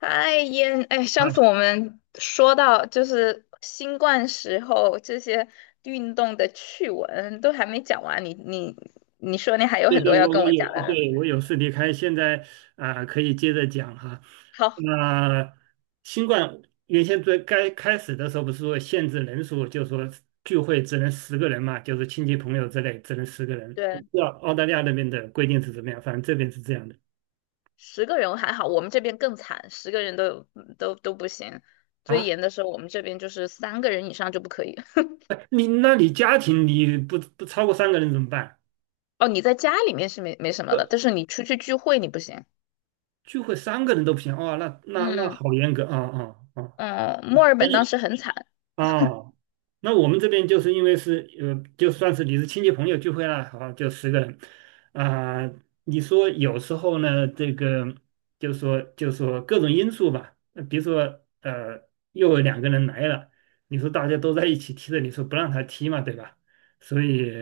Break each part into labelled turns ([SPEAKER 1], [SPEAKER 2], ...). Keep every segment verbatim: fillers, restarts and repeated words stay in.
[SPEAKER 1] 嗨，烟，哎，
[SPEAKER 2] 啊，
[SPEAKER 1] 上次我们说到就是新冠时候这些运动的趣闻都还没讲完，你你你说你还有
[SPEAKER 2] 对
[SPEAKER 1] 很
[SPEAKER 2] 对，
[SPEAKER 1] 多要
[SPEAKER 2] 我
[SPEAKER 1] 跟
[SPEAKER 2] 我
[SPEAKER 1] 我
[SPEAKER 2] 有，
[SPEAKER 1] 讲的呢。
[SPEAKER 2] 对我有事离开，现在啊、可以接着讲哈。
[SPEAKER 1] 好，
[SPEAKER 2] 那，新冠原先最该开始的时候不是说限制人数，就说聚会只能十个人嘛，就是亲戚朋友之类只能十个人。我
[SPEAKER 1] 对，
[SPEAKER 2] 不知道澳大利亚那边的规定是怎么样，反正这边是这样的
[SPEAKER 1] 十个人还好，我们这边更惨，十个人都有都都不行。最
[SPEAKER 2] 啊。
[SPEAKER 1] 严的时候，我们这边就是三个人以上就不可以。
[SPEAKER 2] 哎，你那你家庭你不不超过三个人怎么办？
[SPEAKER 1] 哦，你在家里面是没没什么的，
[SPEAKER 2] 不，
[SPEAKER 1] 但是你出去聚会你不行。
[SPEAKER 2] 聚会三个人都不行哦。那那那
[SPEAKER 1] 嗯
[SPEAKER 2] 好严格啊啊啊！
[SPEAKER 1] 嗯，墨尔本当时很惨，
[SPEAKER 2] 哦，那我们这边就是因为是呃，就算是你是亲戚朋友聚会了，好，就十个人啊、你说有时候呢，这个就说就说各种因素吧，呃比如说呃，又有两个人来了，你说大家都在一起踢的，你说不让他踢嘛，对吧？所以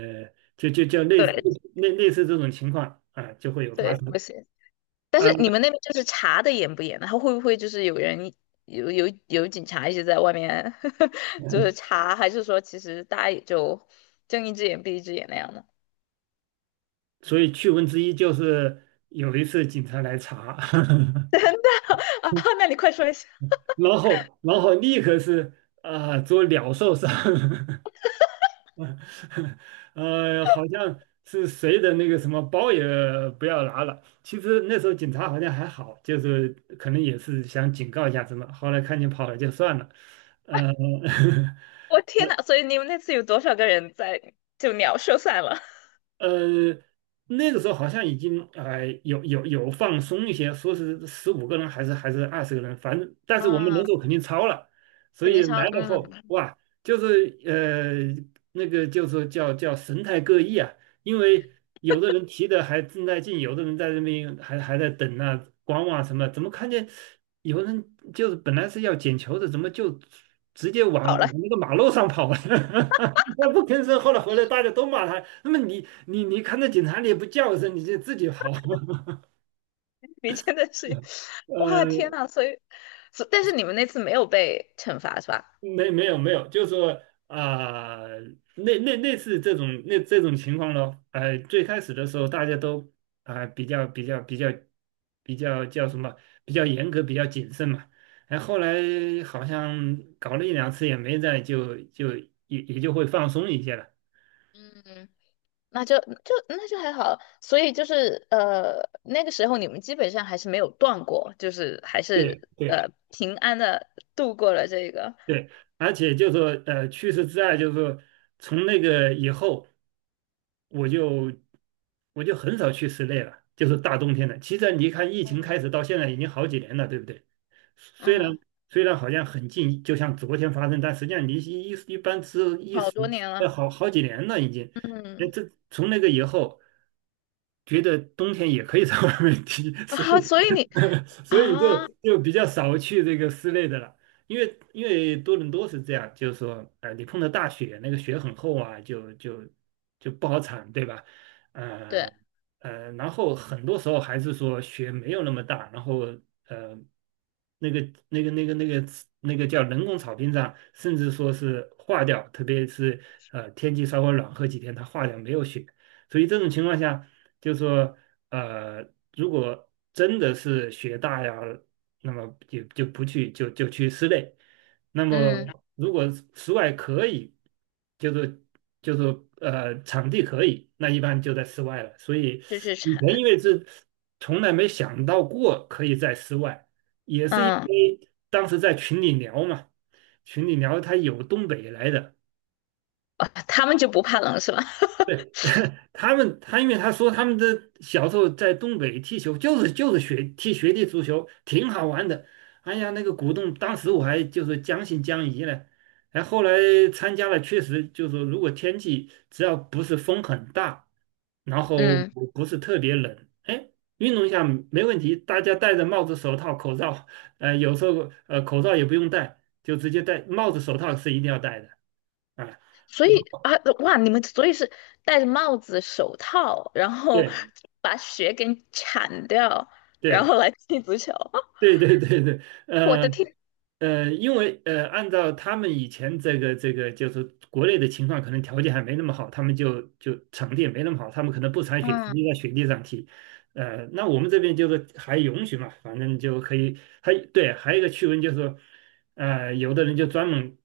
[SPEAKER 2] 就就就类似
[SPEAKER 1] 对
[SPEAKER 2] 类类似这种情况啊、就会有发
[SPEAKER 1] 对，
[SPEAKER 2] 生。
[SPEAKER 1] 不行。但
[SPEAKER 2] 啊、
[SPEAKER 1] 是你们那边就是查的严不严呢？他会不会就是有人有有有警察一直在外面 就是查，还是说其实大家也就睁一只眼闭一只眼那样的？
[SPEAKER 2] 所以趣闻之一就是有一次警察来查。
[SPEAKER 1] 啊，那你快说一下。
[SPEAKER 2] 然后然后立刻是啊、做鸟兽散，呃，好像是谁的那个什么包也不要拿了。其实那时候警察好像还好，就是可能也是想警告一下什么，后来看你跑了就算了，呃。
[SPEAKER 1] 我天呐，所以你们那次有多少个人在就鸟兽散了？
[SPEAKER 2] 呃，那个时候好像已经呃有有有放松一些，说是十五个人还是还是二十个人，反正 但是我们人
[SPEAKER 1] 啊，
[SPEAKER 2] 数肯定超了，所
[SPEAKER 1] 肯
[SPEAKER 2] 以
[SPEAKER 1] 定烧
[SPEAKER 2] 来
[SPEAKER 1] 了。
[SPEAKER 2] 了后
[SPEAKER 1] 嗯，
[SPEAKER 2] 哇，就是呃那个就是叫叫神态各异啊。因为有的人提的还正在进，有的人在那边还还在等啊观望什么，怎么看见有人就是本来是要捡球的，怎么就直接往
[SPEAKER 1] 好了，
[SPEAKER 2] 往那个马路上跑了？他不吭声，后来回来大家都骂他。那么你你你看到警察你也不叫一声，你就自己跑。
[SPEAKER 1] 你真的是，哇，
[SPEAKER 2] 呃，
[SPEAKER 1] 天呐，所以，所但是你们那次没有被惩罚是吧？
[SPEAKER 2] 没没有没有，就是说啊、那那类似这种那这种情况咯。呃，最开始的时候大家都啊、比较比较比较比较叫什么比较严格，比较谨慎嘛。哎，后来好像搞了一两次也没在，就就也也就会放松一些了。
[SPEAKER 1] 嗯那就就那就还好，所以就是呃，那个时候你们基本上还是没有断过，就是还是
[SPEAKER 2] 对对。
[SPEAKER 1] 呃平安的度过了这个，
[SPEAKER 2] 对，而且就说呃，去世之爱，就是说从那个以后，我就我就很少去室内了，就是大冬天的。其实你看，疫情
[SPEAKER 1] 嗯，
[SPEAKER 2] 开始到现在已经好几年了，对不对？虽然
[SPEAKER 1] 嗯，
[SPEAKER 2] 虽然好像很近，就像昨天发生，但实际上离一一一般是一
[SPEAKER 1] 好
[SPEAKER 2] 时
[SPEAKER 1] 多年了，
[SPEAKER 2] 呃好好几年了已经。哎，
[SPEAKER 1] 嗯
[SPEAKER 2] 这从那个以后，觉得冬天也可以 在外面踢，所以
[SPEAKER 1] 啊，所以你
[SPEAKER 2] 所以就
[SPEAKER 1] 啊，
[SPEAKER 2] 就比较少去这个室内的了。因为因为多伦多是这样，就是说，呃，你碰到大雪，那个雪很厚啊，就就就不好铲，对吧？
[SPEAKER 1] 对，
[SPEAKER 2] 呃呃，然后很多时候还是说雪没有那么大，然后呃，那个那个那个那个那个叫人工草坪上，甚至说是化掉，特别是呃天气稍微暖和几天，它化掉没有雪，所以这种情况下，就是说呃，如果真的是雪大呀。那么就就不去就就去室内。那么
[SPEAKER 1] 嗯，
[SPEAKER 2] 如果室室外可以，就是就是呃场地可以，那一般就在室外了。所以
[SPEAKER 1] 就是
[SPEAKER 2] 以前
[SPEAKER 1] 产，
[SPEAKER 2] 因为是从来没想到过可以在室外，也是因
[SPEAKER 1] 嗯
[SPEAKER 2] 为当时在群里聊嘛，群里聊他有东北来的。
[SPEAKER 1] 啊，他们就不怕冷是吧？
[SPEAKER 2] 对，他们，他因为他说他们的小时候在东北踢球，就是就是学踢学弟足球，挺好玩的。哎呀，那个鼓动，当时我还就是将信将疑呢。哎，后来参加了，确实就是说如果天气只要不是风很大，然后
[SPEAKER 1] 嗯，
[SPEAKER 2] 不不是特别冷，哎，运动一下没问题。大家戴着帽子、手套、口罩，呃，有时候呃口罩也不用戴，就直接戴帽子、手套是一定要戴的啊。
[SPEAKER 1] 所以啊，哇，你们所以是戴着帽子、手套，然后
[SPEAKER 2] 对
[SPEAKER 1] 把雪给铲掉，然
[SPEAKER 2] 对。
[SPEAKER 1] 后来踢足球，
[SPEAKER 2] 对对对对，
[SPEAKER 1] 我
[SPEAKER 2] 呃
[SPEAKER 1] 的天，
[SPEAKER 2] 呃，因为呃，按照他们以前这个这个，就是国内的情况，可能条件还没那么好，他们就就场地也没那么好，他们可能不铲雪，直接
[SPEAKER 1] 嗯。
[SPEAKER 2] 在雪地上踢。呃，那我们这边就是还允许嘛，反正就可以。还对，还有一个趣闻就是说，呃，有的人就专门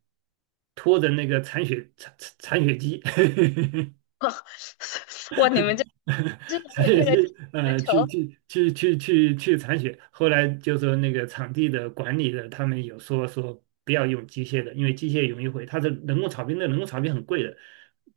[SPEAKER 2] 拖着那个铲雪铲铲铲雪机，
[SPEAKER 1] 哇，你们这 这是
[SPEAKER 2] 残
[SPEAKER 1] 为
[SPEAKER 2] 血
[SPEAKER 1] 为了踢
[SPEAKER 2] 去
[SPEAKER 1] 足
[SPEAKER 2] 呃去
[SPEAKER 1] 球
[SPEAKER 2] 去去去去去铲血。后来就说那个场地的管理的，他们有说说不要用机械的，因为机械容易毁。它的人工草坪，那人工草坪很贵的。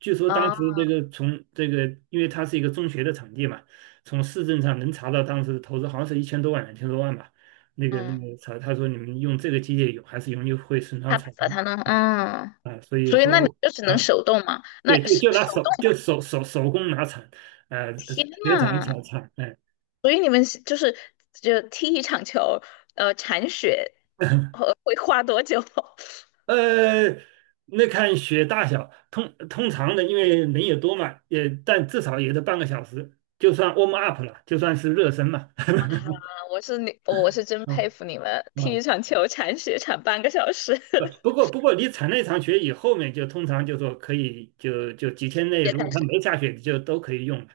[SPEAKER 2] 据说当
[SPEAKER 1] 啊？
[SPEAKER 2] 时这个从这个，因为它是一个中学的场地嘛，从市政上能查到当时的投资好像是一千多万、两千多万吧。那个那
[SPEAKER 1] 嗯，
[SPEAKER 2] 个草，他说你们用这个机械有还是容易会损伤
[SPEAKER 1] 他
[SPEAKER 2] 草
[SPEAKER 1] 把
[SPEAKER 2] 坪
[SPEAKER 1] 他弄，嗯，
[SPEAKER 2] 啊，所以
[SPEAKER 1] 所以
[SPEAKER 2] 后
[SPEAKER 1] 那你
[SPEAKER 2] 来。
[SPEAKER 1] 就只能
[SPEAKER 2] 啊，
[SPEAKER 1] 手动嘛？那
[SPEAKER 2] 对，就
[SPEAKER 1] 手
[SPEAKER 2] 就拿
[SPEAKER 1] 手
[SPEAKER 2] 手
[SPEAKER 1] 动，
[SPEAKER 2] 就手手手工拿铲，呃，
[SPEAKER 1] 天
[SPEAKER 2] 别铲
[SPEAKER 1] 呐！
[SPEAKER 2] 小铲，哎，
[SPEAKER 1] 所以你们是就是就踢一场球，呃，铲雪会会花多久？
[SPEAKER 2] 呃，那看雪大小，通通常的，因为人也多嘛，也但至少也得半个小时，就算 warm up 了，就算是热身嘛，
[SPEAKER 1] 啊，我是你，我是真
[SPEAKER 2] 啊
[SPEAKER 1] 佩服你们，踢
[SPEAKER 2] 啊，
[SPEAKER 1] 一场球铲雪铲半个小时。
[SPEAKER 2] 不 不过不过你铲那场雪以后面就通常就说可以就就几天内，
[SPEAKER 1] 别
[SPEAKER 2] 如果
[SPEAKER 1] 开始。
[SPEAKER 2] 它没下雪，就都可以用了。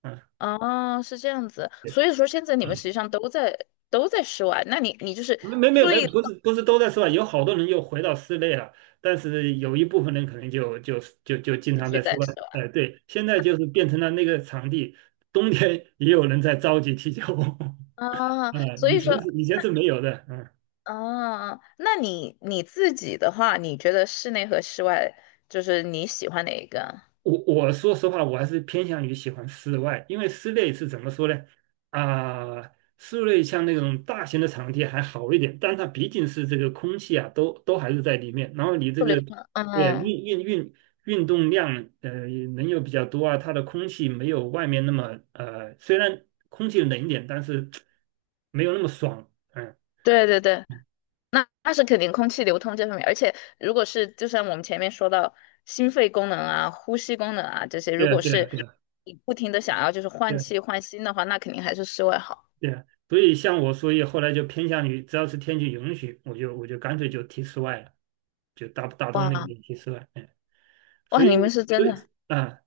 [SPEAKER 2] 啊，
[SPEAKER 1] 哦，是这样子，
[SPEAKER 2] 对。
[SPEAKER 1] 所以说现在你们实际上都在都在室外，那你你就是
[SPEAKER 2] 没没没，
[SPEAKER 1] 最了
[SPEAKER 2] 不是不是都在室外，有好多人又回到室内了，但是有一部分人可能就就就就经常
[SPEAKER 1] 就
[SPEAKER 2] 在室
[SPEAKER 1] 在
[SPEAKER 2] 外。
[SPEAKER 1] 室外。
[SPEAKER 2] 哎，对，现在就是变成了那个场地，冬天也有人在着急踢球。啊、
[SPEAKER 1] 啊，所
[SPEAKER 2] 以
[SPEAKER 1] 以
[SPEAKER 2] 前
[SPEAKER 1] 说，
[SPEAKER 2] 是以前是没有的，嗯。
[SPEAKER 1] 啊，那你你自己的话，你觉得室内和室外，就是你喜欢哪一个？
[SPEAKER 2] 我我说实话，我还是偏向于喜欢室外，因为室内是怎么说呢？啊、室内像那种大型的场地还好一点，但它毕竟是这个空气啊，都都还是在里面。然后你这
[SPEAKER 1] 不流
[SPEAKER 2] 个，
[SPEAKER 1] 通，
[SPEAKER 2] 对啊
[SPEAKER 1] 嗯，
[SPEAKER 2] 运运运运动量，呃，人又比较多啊，它的空气没有外面那么，呃，虽然空气冷一点，但是没有那么爽。嗯，
[SPEAKER 1] 对对对，那那是肯定空气流通这方面，而且如果是就像我们前面说到心肺功能啊、呼吸功能啊这些，如
[SPEAKER 2] 对啊，
[SPEAKER 1] 果
[SPEAKER 2] 对啊，
[SPEAKER 1] 是
[SPEAKER 2] 对啊，
[SPEAKER 1] 你不停的想要就是换
[SPEAKER 2] 对啊
[SPEAKER 1] 气换新的话，那肯定还是室外好。
[SPEAKER 2] 对，所以像我，所以后来就偏向于，只要是天气允许，我就我就干脆就踢室外了，就大大冬令
[SPEAKER 1] 哇
[SPEAKER 2] 就踢室外。嗯，
[SPEAKER 1] 哇，
[SPEAKER 2] 所以
[SPEAKER 1] 你们是真
[SPEAKER 2] 所以
[SPEAKER 1] 的，
[SPEAKER 2] 啊，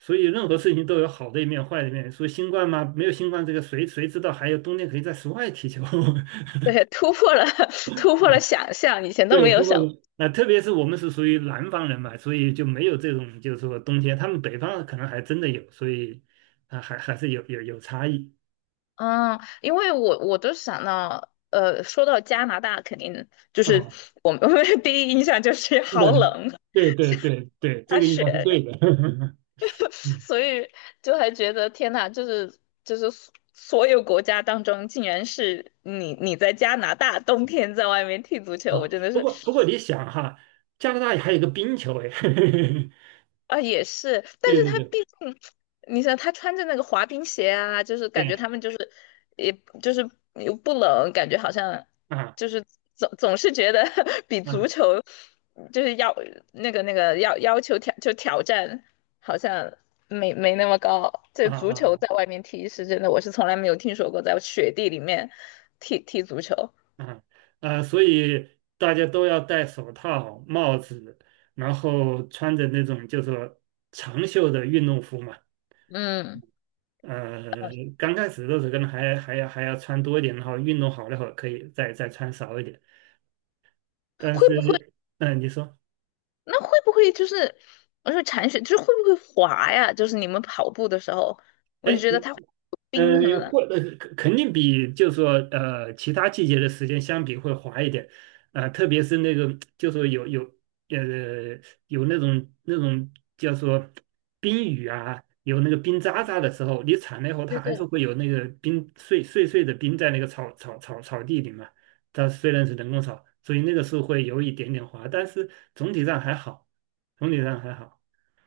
[SPEAKER 2] 所以任何事情都有好的一面、坏的一面。所以新冠嘛，没有新冠这个谁谁知道还有冬天可以在室外踢球？
[SPEAKER 1] 对，突破了 突破了想象，以前都
[SPEAKER 2] 对，
[SPEAKER 1] 没有
[SPEAKER 2] 不过
[SPEAKER 1] 想。
[SPEAKER 2] 啊，特别是我们是属于南方人嘛，所以就没有这种就是说冬天，他们北方可能还真的有，所以啊还还是有有有差异
[SPEAKER 1] 嗯，因为我我都想到，呃，说到加拿大，肯定就是
[SPEAKER 2] 啊。
[SPEAKER 1] 我们 我们的 第一印象就是好冷，
[SPEAKER 2] 对对对对对，这
[SPEAKER 1] 大
[SPEAKER 2] 个应
[SPEAKER 1] 雪，
[SPEAKER 2] 该是对的。嗯
[SPEAKER 1] 所以就还觉得天呐，就是就是所所有国家当中，竟然是你你在加拿大冬天在外面踢足球，我
[SPEAKER 2] 啊，
[SPEAKER 1] 真的
[SPEAKER 2] 不过不过
[SPEAKER 1] 是。
[SPEAKER 2] 你想哈，加拿大还有一个冰球哎，
[SPEAKER 1] 啊，也是，但
[SPEAKER 2] 对
[SPEAKER 1] 是
[SPEAKER 2] 对
[SPEAKER 1] 他
[SPEAKER 2] 对
[SPEAKER 1] 毕竟，你想他穿着那个滑冰鞋啊，就是感觉
[SPEAKER 2] 对
[SPEAKER 1] 他们就是，也就是又不冷，感觉好像
[SPEAKER 2] 啊
[SPEAKER 1] 就是总总是觉得 比足
[SPEAKER 2] 啊
[SPEAKER 1] 球就是要那个那个要要求挑就挑战好像没没那么高。这
[SPEAKER 2] 啊
[SPEAKER 1] 足球
[SPEAKER 2] 啊
[SPEAKER 1] 在外面踢是真的，我是从来没有听说过在雪地里面踢踢足球。
[SPEAKER 2] 啊啊。啊，所以大家都要戴手套、帽子，然后穿着那种就说长袖的运动服嘛。
[SPEAKER 1] 嗯，
[SPEAKER 2] 呃，刚开始的时候可能还还要还要穿多一点，然后运动好了以后可以再再穿少一点。但
[SPEAKER 1] 会
[SPEAKER 2] 是，
[SPEAKER 1] 不会？
[SPEAKER 2] 嗯，你说，
[SPEAKER 1] 那会不会就是，我说铲雪就是会不会滑呀？就是你们跑步的时候，我就
[SPEAKER 2] 哎，
[SPEAKER 1] 觉得它会有
[SPEAKER 2] 呃，
[SPEAKER 1] 冰什么的。
[SPEAKER 2] 或呃肯肯定比就是说呃其他季节的时间相比会滑一点。啊、特别是那个就是说有有呃有那种那种叫做冰雨啊，有那个冰渣渣的时候，你铲了以后，它
[SPEAKER 1] 对
[SPEAKER 2] 还是
[SPEAKER 1] 对。
[SPEAKER 2] 会有那个冰碎碎碎的冰在那个草草草草地里嘛。它虽然是人工草，所以那个是会有一点点滑，但是总体上还好，总体上还好。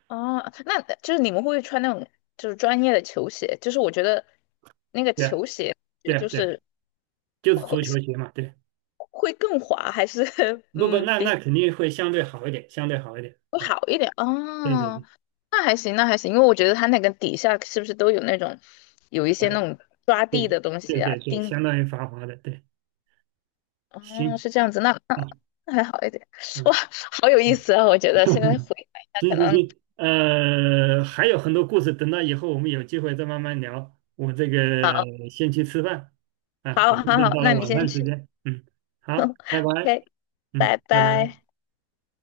[SPEAKER 1] 哦，那就是你们会不会穿那种就是专业的球鞋？就是我觉得那个
[SPEAKER 2] 对啊，
[SPEAKER 1] 球鞋
[SPEAKER 2] 对啊，
[SPEAKER 1] 就
[SPEAKER 2] 对啊，
[SPEAKER 1] 是
[SPEAKER 2] 就是足球鞋嘛，对。
[SPEAKER 1] 会更滑，还是
[SPEAKER 2] 不不，
[SPEAKER 1] 嗯
[SPEAKER 2] 那
[SPEAKER 1] 比
[SPEAKER 2] 那
[SPEAKER 1] 较
[SPEAKER 2] 肯定会相对好一点，相对好一点。
[SPEAKER 1] 会
[SPEAKER 2] 啊，
[SPEAKER 1] 好一点？
[SPEAKER 2] 对对
[SPEAKER 1] 哦，
[SPEAKER 2] 对，
[SPEAKER 1] 那还行，那还行，因为我觉得它那个底下是不是都有那种有一些那
[SPEAKER 2] 呃，
[SPEAKER 1] 种抓地
[SPEAKER 2] 对
[SPEAKER 1] 的东
[SPEAKER 2] 对
[SPEAKER 1] 西啊，
[SPEAKER 2] 对对，
[SPEAKER 1] 钉
[SPEAKER 2] 相当于繁华的，对，
[SPEAKER 1] 哦，
[SPEAKER 2] 行，
[SPEAKER 1] 是这样子，那那
[SPEAKER 2] 啊，
[SPEAKER 1] 那还好一点。哇，
[SPEAKER 2] 嗯，
[SPEAKER 1] 好有意思啊！我觉 得现在回想
[SPEAKER 2] 嗯
[SPEAKER 1] 一下，
[SPEAKER 2] 行
[SPEAKER 1] 可
[SPEAKER 2] 行
[SPEAKER 1] 能
[SPEAKER 2] 行，呃，还有很多故事，等到以后我们有机会再慢慢聊。我这个
[SPEAKER 1] 好，
[SPEAKER 2] 先去吃饭，啊，我
[SPEAKER 1] 好，
[SPEAKER 2] 这
[SPEAKER 1] 好，
[SPEAKER 2] 边
[SPEAKER 1] 好，
[SPEAKER 2] 到了
[SPEAKER 1] 那你
[SPEAKER 2] 晚
[SPEAKER 1] 先
[SPEAKER 2] 饭时
[SPEAKER 1] 去
[SPEAKER 2] 间，嗯，好，拜拜，
[SPEAKER 1] ，OK，
[SPEAKER 2] 嗯，
[SPEAKER 1] 拜
[SPEAKER 2] 拜拜。
[SPEAKER 1] 拜。